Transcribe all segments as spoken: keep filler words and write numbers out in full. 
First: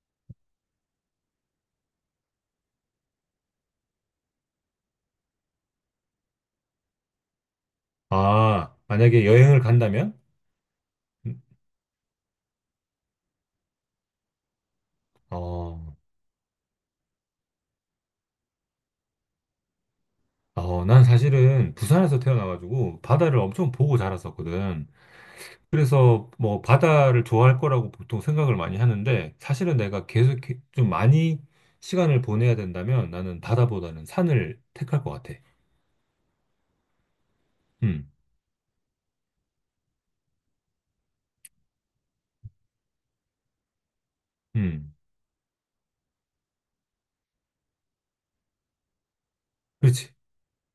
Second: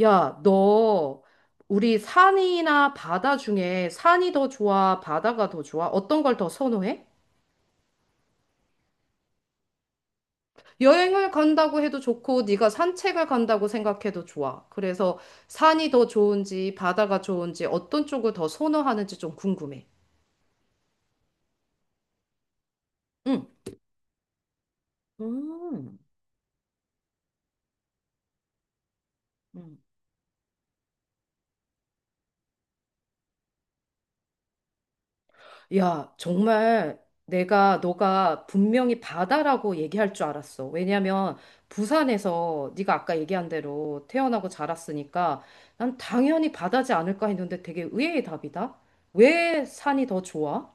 야, 너 우리 산이나 바다 중에 산이 더 좋아, 바다가 더 좋아? 어떤 걸 더 선호해? 아, 만약에 여행을 간다면? 여행을 음, 간다고 해도 좋고, 네가 산책을 간다고 생각해도 좋아. 그래서 산이 어, 더 좋은지, 바다가 좋은지, 어떤 쪽을 더 선호하는지 좀 궁금해. 어, 난 사실은 부산에서 태어나가지고 바다를 응. 엄청 보고 자랐었거든. 음. 그래서 뭐 바다를 좋아할 거라고 보통 생각을 많이 하는데 음. 사실은 내가 계속 이렇게 좀 많이 시간을 보내야 된다면 나는 바다보다는 산을 택할 것 같아. 야, 정말 내가 음, 너가 분명히 바다라고 얘기할 줄 알았어. 왜냐면 부산에서 네가 아까 얘기한 대로 태어나고 음. 자랐으니까 난 당연히 바다지 않을까 했는데 되게 의외의 답이다. 왜 산이 그렇지. 더 좋아?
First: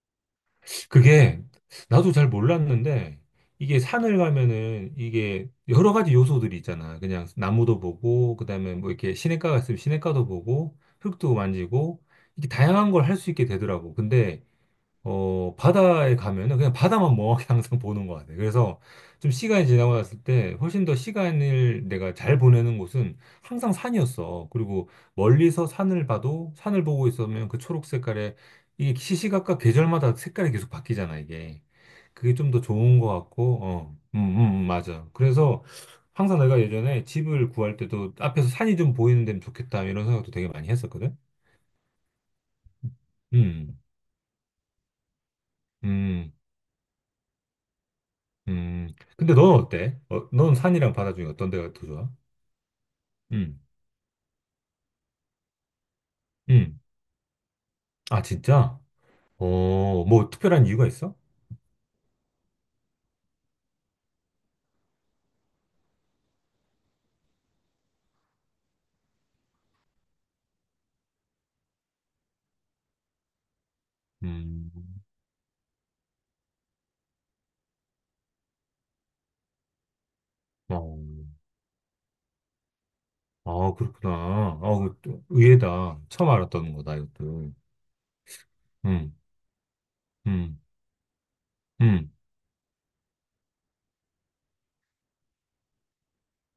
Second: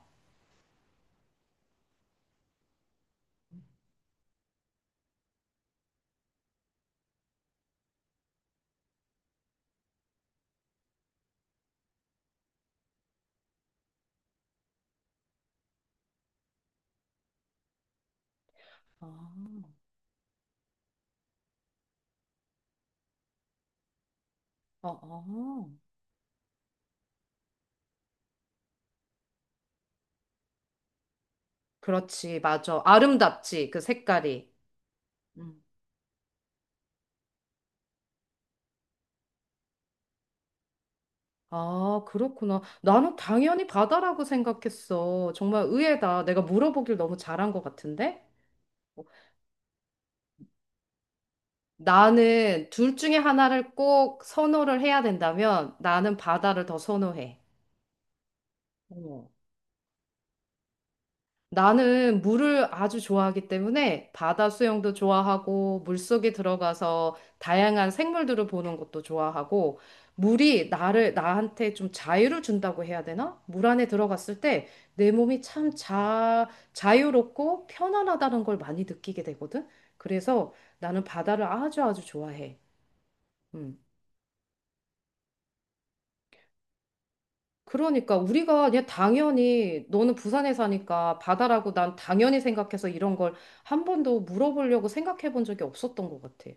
그게 나도 잘 몰랐는데 이게 산을 가면은 이게 여러 가지 요소들이 있잖아. 그냥 나무도 보고 그다음에 뭐 이렇게 시냇가 있으면 시냇가도 보고 흙도 만지고 이게 다양한 걸 할 수 있게 되더라고. 근데 어, 바다에 가면은 그냥 바다만 멍하게 항상 보는 것 같아요. 그래서 아, 좀 시간이 지나고 났을 때 훨씬 더 시간을 내가 잘 보내는 곳은 항상 산이었어. 그리고 어, 멀리서 어. 산을 봐도 산을 보고 있으면 그 초록 색깔에 이게 시시각각 계절마다 색깔이 계속 바뀌잖아, 이게. 그게 그렇지, 좀 더 맞아. 좋은 것 같고, 아름답지, 그 어, 음, 음, 색깔이. 음, 맞아. 음. 그래서 항상 내가 예전에 집을 구할 때도 앞에서 산이 좀 보이는 데면 좋겠다 이런 생각도 되게 많이 했었거든. 아, 그렇구나. 나는 당연히 음, 바다라고 생각했어. 정말 의외다. 음. 내가 물어보길 너무 잘한 것 같은데? 음, 근데 넌 어때? 어, 넌 산이랑 바다 중에 어떤 데가 더 좋아? 나는 둘 중에 음, 하나를 꼭 선호를 해야 된다면 나는 바다를 더 음. 선호해. 아, 진짜? 어. 어, 뭐 특별한 이유가 있어? 나는 물을 아주 좋아하기 때문에 바다 수영도 좋아하고 물속에 들어가서 다양한 생물들을 보는 것도 좋아하고 물이 나를 나한테 좀 자유를 준다고 해야 되나? 물 안에 들어갔을 때 음, 내 몸이 참 자, 자유롭고 편안하다는 걸 많이 느끼게 되거든. 그래서 어, 나는 바다를 아주 아주 좋아해. 아, 음. 그렇구나. 아, 그또 의외다. 처음 알았던 거다, 이것도. 그러니까 우리가 그냥 음, 당연히 너는 부산에 음, 사니까 바다라고 난 음. 당연히 생각해서 이런 걸 한 번도 물어보려고 생각해 본 적이 없었던 것 같아.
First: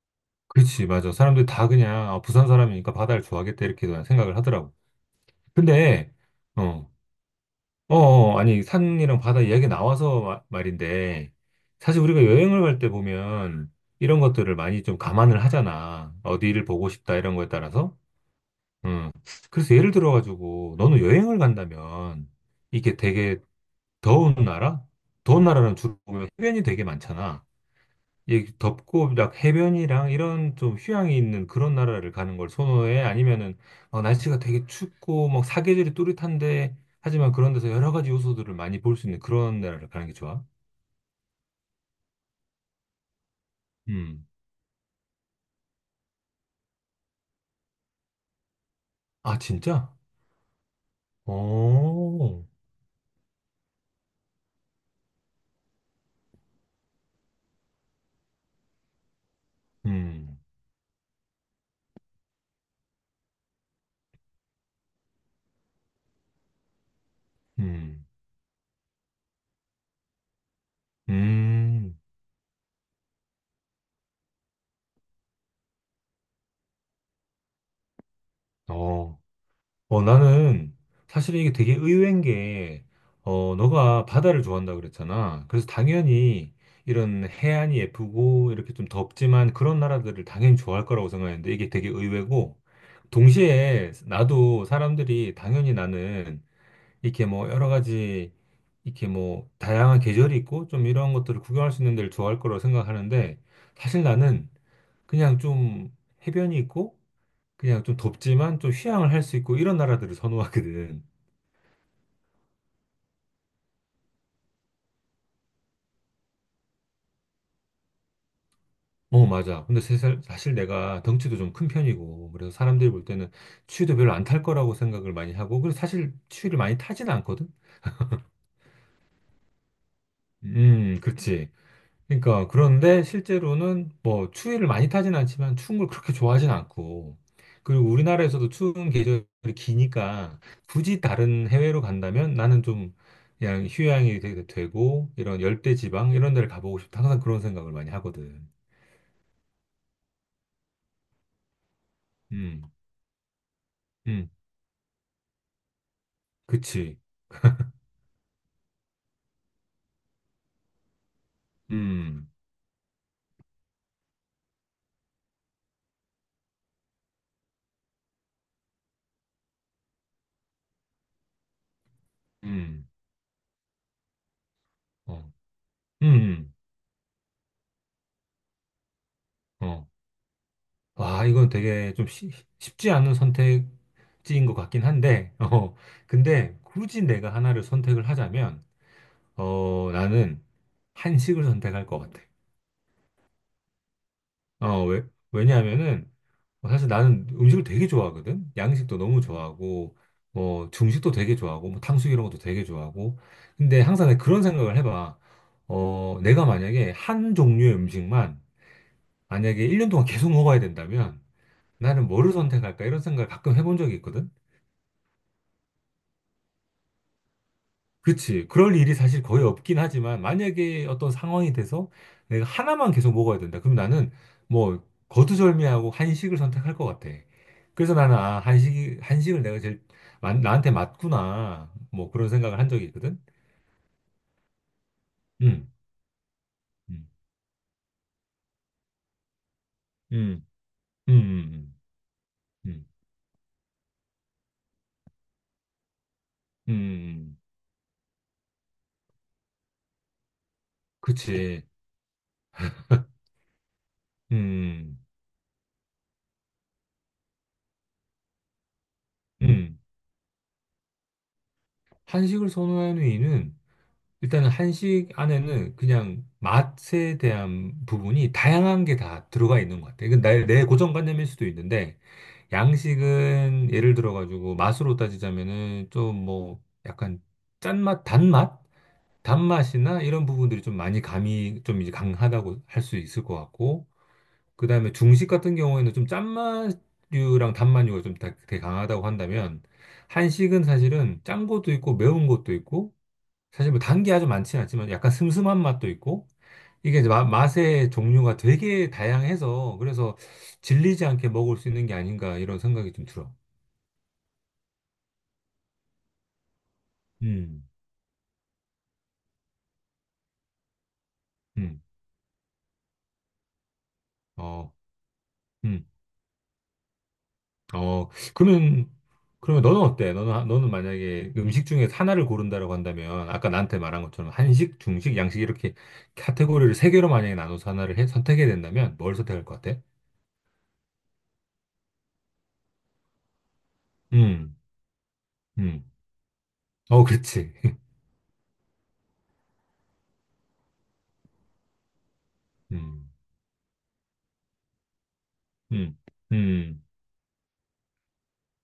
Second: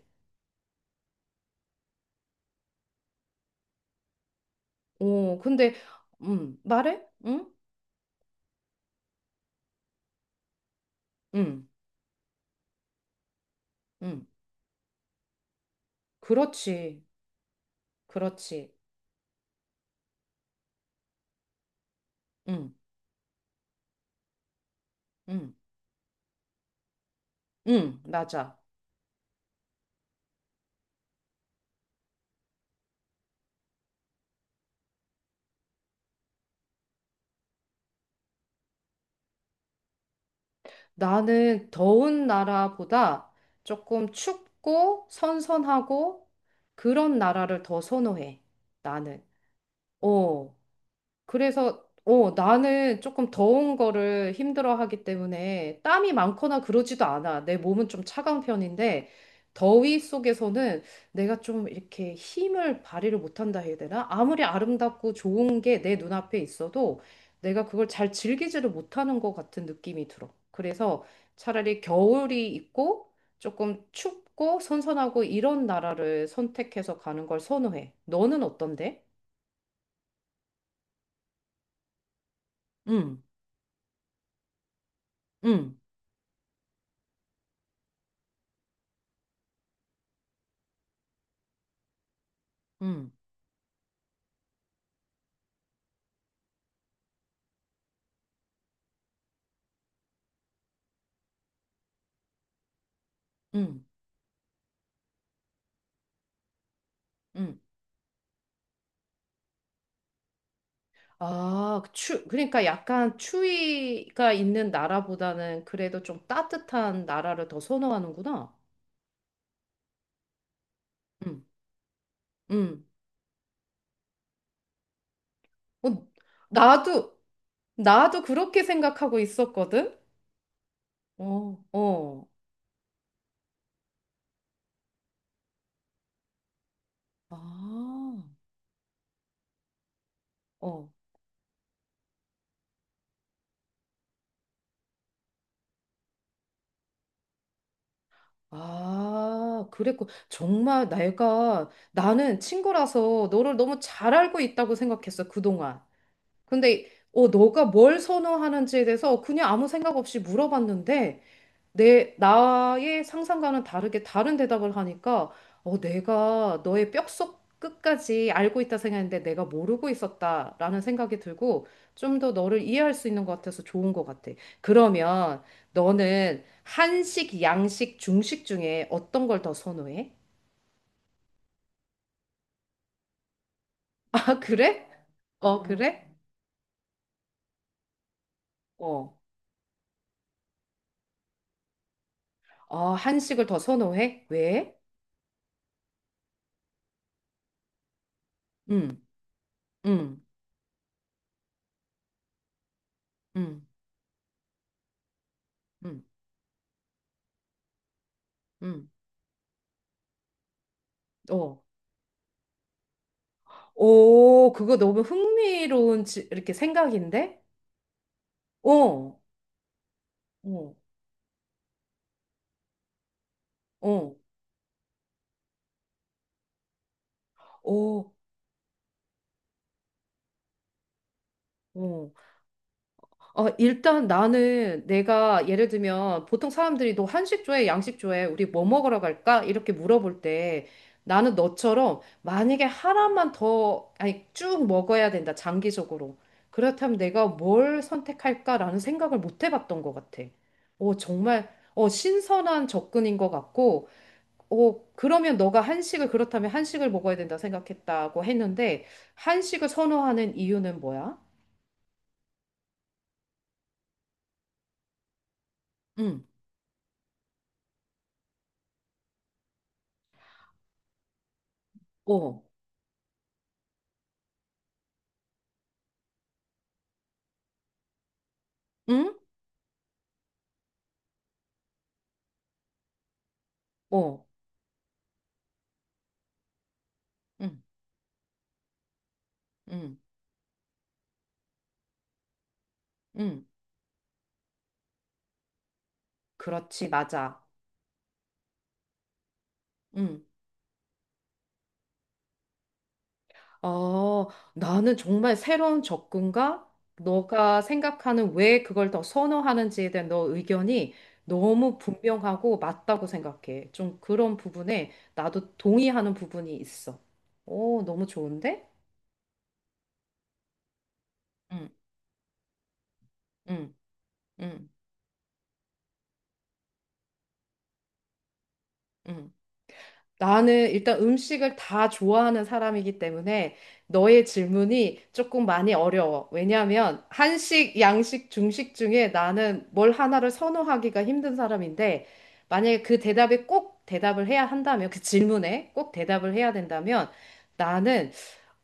그렇지, 맞아. 사람들이 다 그냥, 아, 부산 사람이니까 바다를 좋아하겠다, 이렇게 그냥 생각을 하더라고. 어, 근데 근데, 음, 어, 말해? 응? 어, 어, 아니, 산이랑 바다 이야기 나와서 마- 말인데, 응. 사실 우리가 여행을 갈 때 보면 이런 응. 것들을 많이 좀 감안을 하잖아. 어디를 보고 그렇지. 싶다, 이런 거에 따라서. 그렇지. 음. 그래서 예를 들어가지고, 너는 여행을 간다면, 응. 이게 되게 더운 나라? 더운 응. 나라는 주로 보면 해변이 되게 많잖아. 응. 이 맞아. 덥고 막 해변이랑 이런 좀 휴양이 있는 그런 나라를 가는 걸 선호해? 아니면은 어, 날씨가 되게 춥고 막 사계절이 뚜렷한데 하지만 그런 데서 여러 가지 요소들을 많이 볼 수 있는 그런 나라를 가는 게 좋아? 나는 더운 나라보다 조금 음. 춥고 선선하고 그런 나라를 더 선호해. 나는. 아, 진짜? 어. 그래서 어, 오 나는 조금 더운 거를 힘들어하기 때문에 땀이 많거나 그러지도 않아. 내 몸은 좀 차가운 편인데 더위 음. 속에서는 내가 좀 이렇게 힘을 발휘를 못한다 해야 되나? 아무리 아름답고 좋은 게 내 눈앞에 있어도 내가 그걸 음. 잘 즐기지를 못하는 것 같은 느낌이 들어. 그래서 차라리 음. 겨울이 있고 조금 춥고 선선하고 이런 나라를 선택해서 가는 걸 선호해. 너는 어떤데? 어. 어, 나는 사실 이게 되게 의외인 게, 응, 어, 너가 바다를 좋아한다 그랬잖아. 그래서 응, 당연히 이런 해안이 예쁘고 이렇게 좀 덥지만 그런 나라들을 당연히 좋아할 거라고 생각했는데 이게 되게 의외고, 응. 동시에 나도 사람들이 당연히 나는 이렇게 뭐 여러 가지 이렇게 뭐 다양한 계절이 있고 좀 이런 것들을 구경할 수 있는 데를 좋아할 거라고 생각하는데 음, 사실 나는 그냥 좀 해변이 있고 음. 그냥 좀 덥지만 좀 휴양을 할 수 있고 이런 나라들을 선호하거든. 아, 그 추, 그러니까 약간 추위가 있는 나라보다는 그래도 좀 따뜻한 나라를 더 선호하는구나. 어, 맞아. 근데 세살- 사실 내가 덩치도 음, 좀 큰 편이고, 그래서 음. 사람들이 볼 때는 추위도 별로 안 탈 거라고 생각을 많이 하고, 그리고 어, 사실 추위를 많이 타진 나도, 않거든? 나도 그렇게 생각하고 있었거든? 음, 그렇지. 어, 어. 그러니까 그런데 실제로는 뭐 추위를 많이 타진 않지만 추운 걸 그렇게 좋아하진 않고 아, 그리고 우리나라에서도 추운 계절이 기니까 어. 굳이 다른 해외로 간다면 나는 좀 그냥 휴양이 되- 되고 이런 열대 지방 이런 데를 가보고 싶다 항상 그런 생각을 많이 하거든. 아, 그랬고. 정말 내가, 나는 음, 친구라서 너를 너무 잘 음, 알고 있다고 생각했어, 그동안. 근데, 그치. 어, 너가 뭘 선호하는지에 대해서 그냥 아무 생각 없이 물어봤는데, 내, 음, 나의 상상과는 다르게 다른 대답을 하니까, 어, 내가 너의 뼛속 끝까지 알고 있다 생각했는데 내가 모르고 있었다라는 생각이 들고 좀 더 너를 음, 이해할 수 있는 것 같아서 좋은 것 같아. 어, 그러면 너는 음, 한식, 양식, 중식 중에 어떤 걸 더 음, 어. 선호해? 와, 이건 되게 좀 쉬- 쉽지 않은 아, 선택지인 것 같긴 그래? 한데, 어, 음. 어, 그래? 근데 굳이 내가 하나를 선택을 하자면 어. 어, 나는 한식을 선택할 것 같아. 아, 한식을 더 선호해? 왜? 어, 왜? 왜냐하면은, 어, 사실 나는 음식을 되게 좋아하거든? 양식도 음, 너무 좋아하고, 음, 뭐, 중식도 되게 좋아하고, 뭐, 탕수육 이런 것도 되게 좋아하고. 음, 근데 항상 내가 그런 생각을 해봐. 음, 어, 내가 만약에 한 종류의 음식만, 음. 만약에 일 년 동안 계속 먹어야 된다면, 어. 나는 뭐를 선택할까? 이런 생각을 가끔 해본 적이 있거든? 오, 그거 너무 흥미로운 지- 이렇게 생각인데? 그치. 그럴 일이 어, 사실 거의 없긴 하지만, 어, 만약에 어떤 상황이 돼서 내가 하나만 계속 먹어야 된다. 그럼 나는 어, 뭐, 거두절미하고 한식을 선택할 것 같아. 그래서 어, 나는, 아, 한식이, 한식을 내가 제일, 마- 나한테 맞구나. 어. 뭐, 그런 생각을 한 적이 있거든. 아, 일단 나는 내가 예를 음, 들면 보통 사람들이 너 음, 한식 좋아해, 양식 좋아해, 우리 뭐 먹으러 갈까? 이렇게 물어볼 음, 때 음, 나는 음, 너처럼 만약에 음, 하나만 더, 아니, 쭉 먹어야 된다, 장기적으로. 음, 그렇다면 내가 음. 뭘 선택할까라는 생각을 못 해봤던 것 같아. 어, 정말, 그치. 어, 신선한 접근인 것 같고, 어, 음, 그러면 너가 한식을 그렇다면 한식을 먹어야 된다 생각했다고 했는데 한식을 음. 선호하는 이유는 뭐야? 한식을 선호하는 이유는 일단은 한식 안에는 응, 그냥 맛에 대한 부분이 다양한 게 다 들어가 있는 것 같아요. 이건 내, 내 고정관념일 수도 있는데, 어, 양식은 예를 들어가지고 맛으로 따지자면은 좀 뭐 약간 짠맛, 단맛? 응, 단맛이나 이런 부분들이 좀 많이 감이 좀 이제 강하다고 할 수 있을 것 같고, 어, 그 다음에 중식 같은 경우에는 좀 짠맛류랑 응, 단맛류가 좀 다- 되게 강하다고 한다면, 응, 한식은 사실은 짠 것도 있고 매운 것도 있고 응. 사실 뭐 단 게 아주 많지는 않지만 약간 슴슴한 맛도 있고 그렇지, 이게 이제 마- 맞아. 맛의 종류가 되게 다양해서 그래서 응. 질리지 않게 먹을 수 있는 게 아닌가 이런 생각이 좀 들어. 어, 나는 정말 새로운 접근과 너가 음, 생각하는 왜 그걸 더 선호하는지에 대한 너 의견이 너무 음, 분명하고 맞다고 생각해. 좀 그런 어, 부분에 나도 음, 동의하는 부분이 있어. 오, 너무 어. 좋은데? 그러면 그러면 너는 어때? 너는 너는 만약에 음식 응, 중에서 하나를 고른다라고 한다면 아까 응, 나한테 말한 것처럼 응, 한식, 중식, 양식 이렇게 카테고리를 세 개로 만약에 나눠서 하나를 해, 선택해야 된다면 뭘 응. 선택할 것 같아? 나는 일단 음식을 다 좋아하는 사람이기 때문에 너의 음, 질문이 조금 많이 음, 어려워. 왜냐하면 어, 그렇지. 한식, 양식, 중식 중에 나는 뭘 하나를 선호하기가 힘든 사람인데 만약에 그 음, 대답에 꼭 대답을 해야 한다면 그 질문에 꼭 음, 대답을 해야 음. 된다면 나는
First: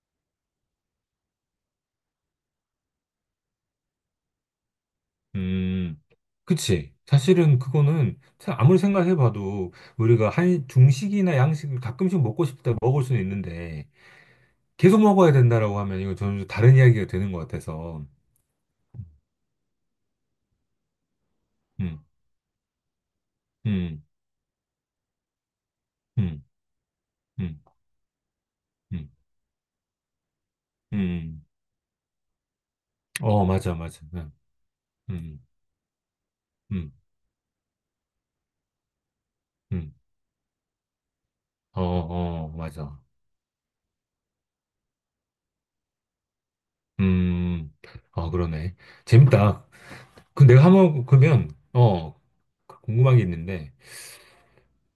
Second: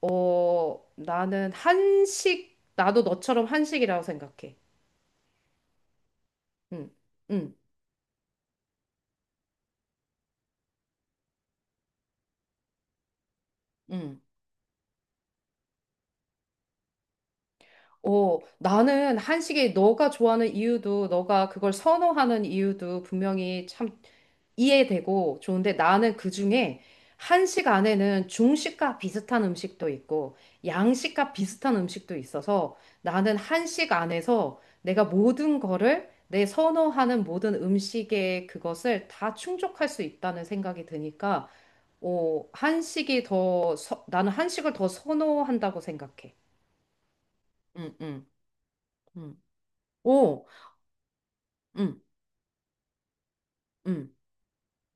어 나는 한식 나도 너처럼 한식이라고 생각해. 음, 응, 그치. 응, 사실은 그거는 사- 아무리 생각해봐도 우리가 한 중식이나 양식을 가끔씩 먹고 싶다 먹을 수는 있는데 응. 계속 먹어야 된다라고 하면 이거 전혀 다른 이야기가 되는 것 같아서. 어, 나는 한식이 너가 좋아하는 이유도, 너가 그걸 음, 선호하는 이유도 분명히 참 음, 이해되고 좋은데 나는 음, 그중에 음, 한식 안에는 중식과 음, 비슷한 음식도 있고 양식과 음. 비슷한 음식도 있어서 나는 어, 맞아, 한식 맞아. 음, 안에서 내가 음, 모든 거를 내 음, 선호하는 모든 음식의 그것을 다 충족할 음. 수 있다는 생각이 드니까 어, 어, 어, 맞아. 한식이 더, 서- 나는 한식을 더 선호한다고 생각해. 음, 응, 응, 어, 그러네. 응. 재밌다. 어, 그 내가 한번 그러면 응, 어 궁금한 게 있는데 응,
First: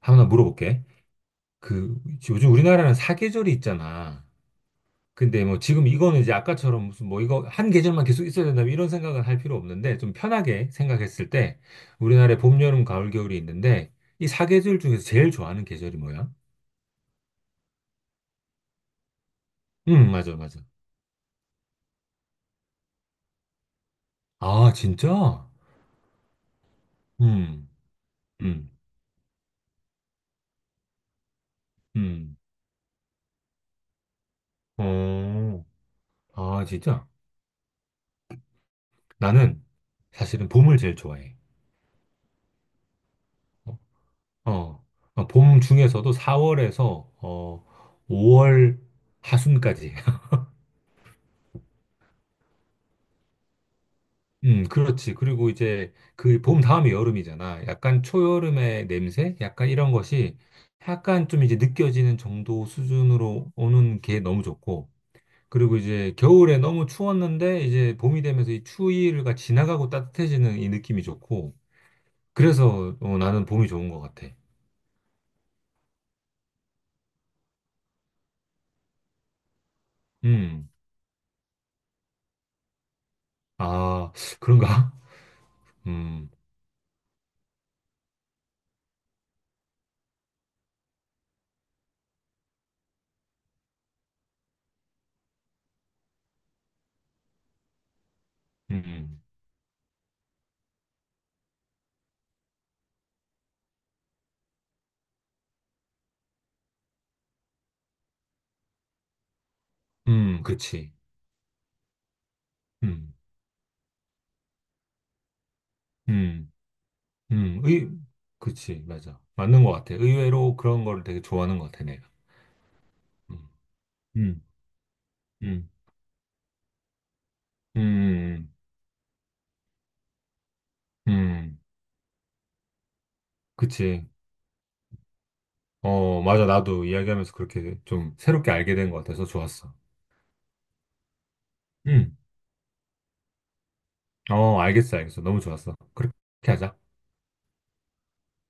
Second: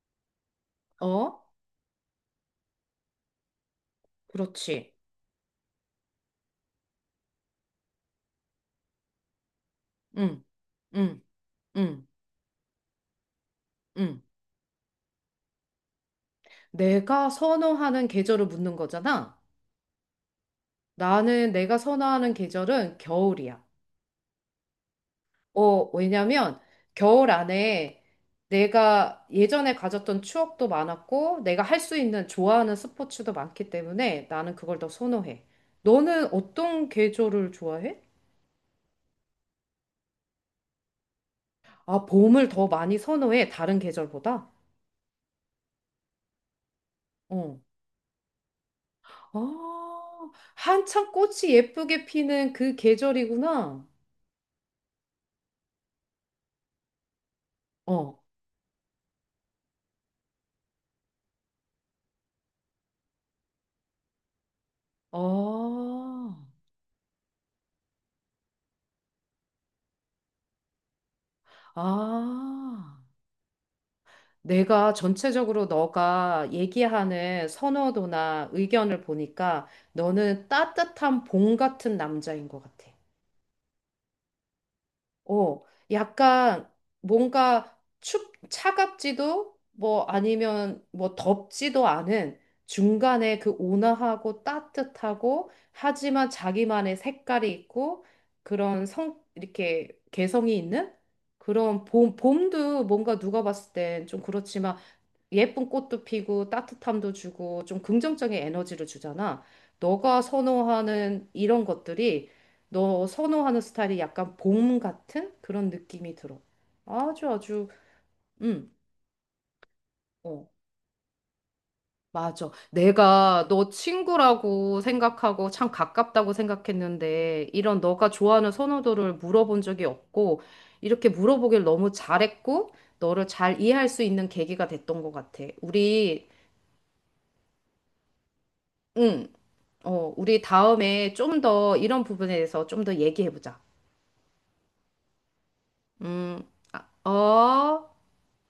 하나 물어볼게. 어, 그 요즘 우리나라는 사계절이 있잖아. 그렇지. 근데 뭐 지금 이거는 이제 아까처럼 무슨 뭐 이거 한 계절만 계속 있어야 된다 뭐 이런 생각은 할 필요 없는데 좀 응, 편하게 응, 생각했을 때 응, 우리나라에 봄, 여름, 가을, 겨울이 있는데 응. 이 사계절 중에서 제일 좋아하는 계절이 뭐야? 내가 선호하는 계절을 묻는 거잖아. 음, 맞아, 맞아. 나는 내가 선호하는 계절은 겨울이야. 아, 진짜? 어, 왜냐면 겨울 음, 안에 음, 내가 예전에 가졌던 추억도 많았고, 내가 할 수 있는 음. 좋아하는 스포츠도 많기 때문에 나는 그걸 더 선호해. 어, 너는 아, 어떤 진짜? 계절을 좋아해? 나는 사실은 봄을 제일 좋아해. 아, 봄을 더 많이 선호해, 다른 어, 계절보다? 어. 어, 봄 중에서도 사월에서 어. 어, 오월 하순까지. 아, 한창 꽃이 예쁘게 피는 그 계절이구나. 음, 그렇지. 그리고 이제 그 봄 다음이 여름이잖아. 약간 어, 초여름의 냄새? 약간 이런 것이 약간 좀 이제 느껴지는 정도 수준으로 오는 게 너무 좋고. 아, 그리고 이제 겨울에 너무 추웠는데 이제 봄이 되면서 이 추위가 지나가고 따뜻해지는 이 느낌이 좋고. 아. 그래서 어, 나는 봄이 좋은 것 같아. 내가 전체적으로 너가 얘기하는 선호도나 의견을 보니까 너는 음, 따뜻한 봄 같은 남자인 것 같아. 아, 그런가? 어, 음, 약간 뭔가 춥, 차갑지도 뭐 아니면 뭐 덥지도 않은 중간에 그 온화하고 따뜻하고 하지만 자기만의 색깔이 있고 그런 성, 음, 이렇게 개성이 있는 그런 봄, 봄도 뭔가 누가 봤을 땐 좀 그렇지만 예쁜 꽃도 피고 따뜻함도 주고 좀 긍정적인 에너지를 주잖아. 너가 음, 그렇지. 선호하는 이런 것들이 너 음, 선호하는 스타일이 약간 봄 같은 그런 느낌이 들어. 음. 아주 음, 아주 의, 음. 그치, 맞아. 맞는 것 같아. 어. 의외로 그런 걸 되게 좋아하는 것 같아, 내가. 맞아. 내가 음, 너 음, 친구라고 생각하고 음, 참 가깝다고 생각했는데 이런 너가 음, 좋아하는 선호도를 물어본 적이 없고 이렇게 음, 물어보길 너무 잘했고 너를 잘 이해할 수 그치. 있는 계기가 됐던 것 같아. 어, 우리 맞아. 나도 이야기하면서 그렇게 좀 새롭게 알게 된 것 같아서 응. 좋았어. 어, 우리 다음에 좀 더 이런 음, 부분에 대해서 좀 더 얘기해보자. 어, 알겠어, 알겠어. 너무 좋았어. 그렇게 음, 하자. 아, 어.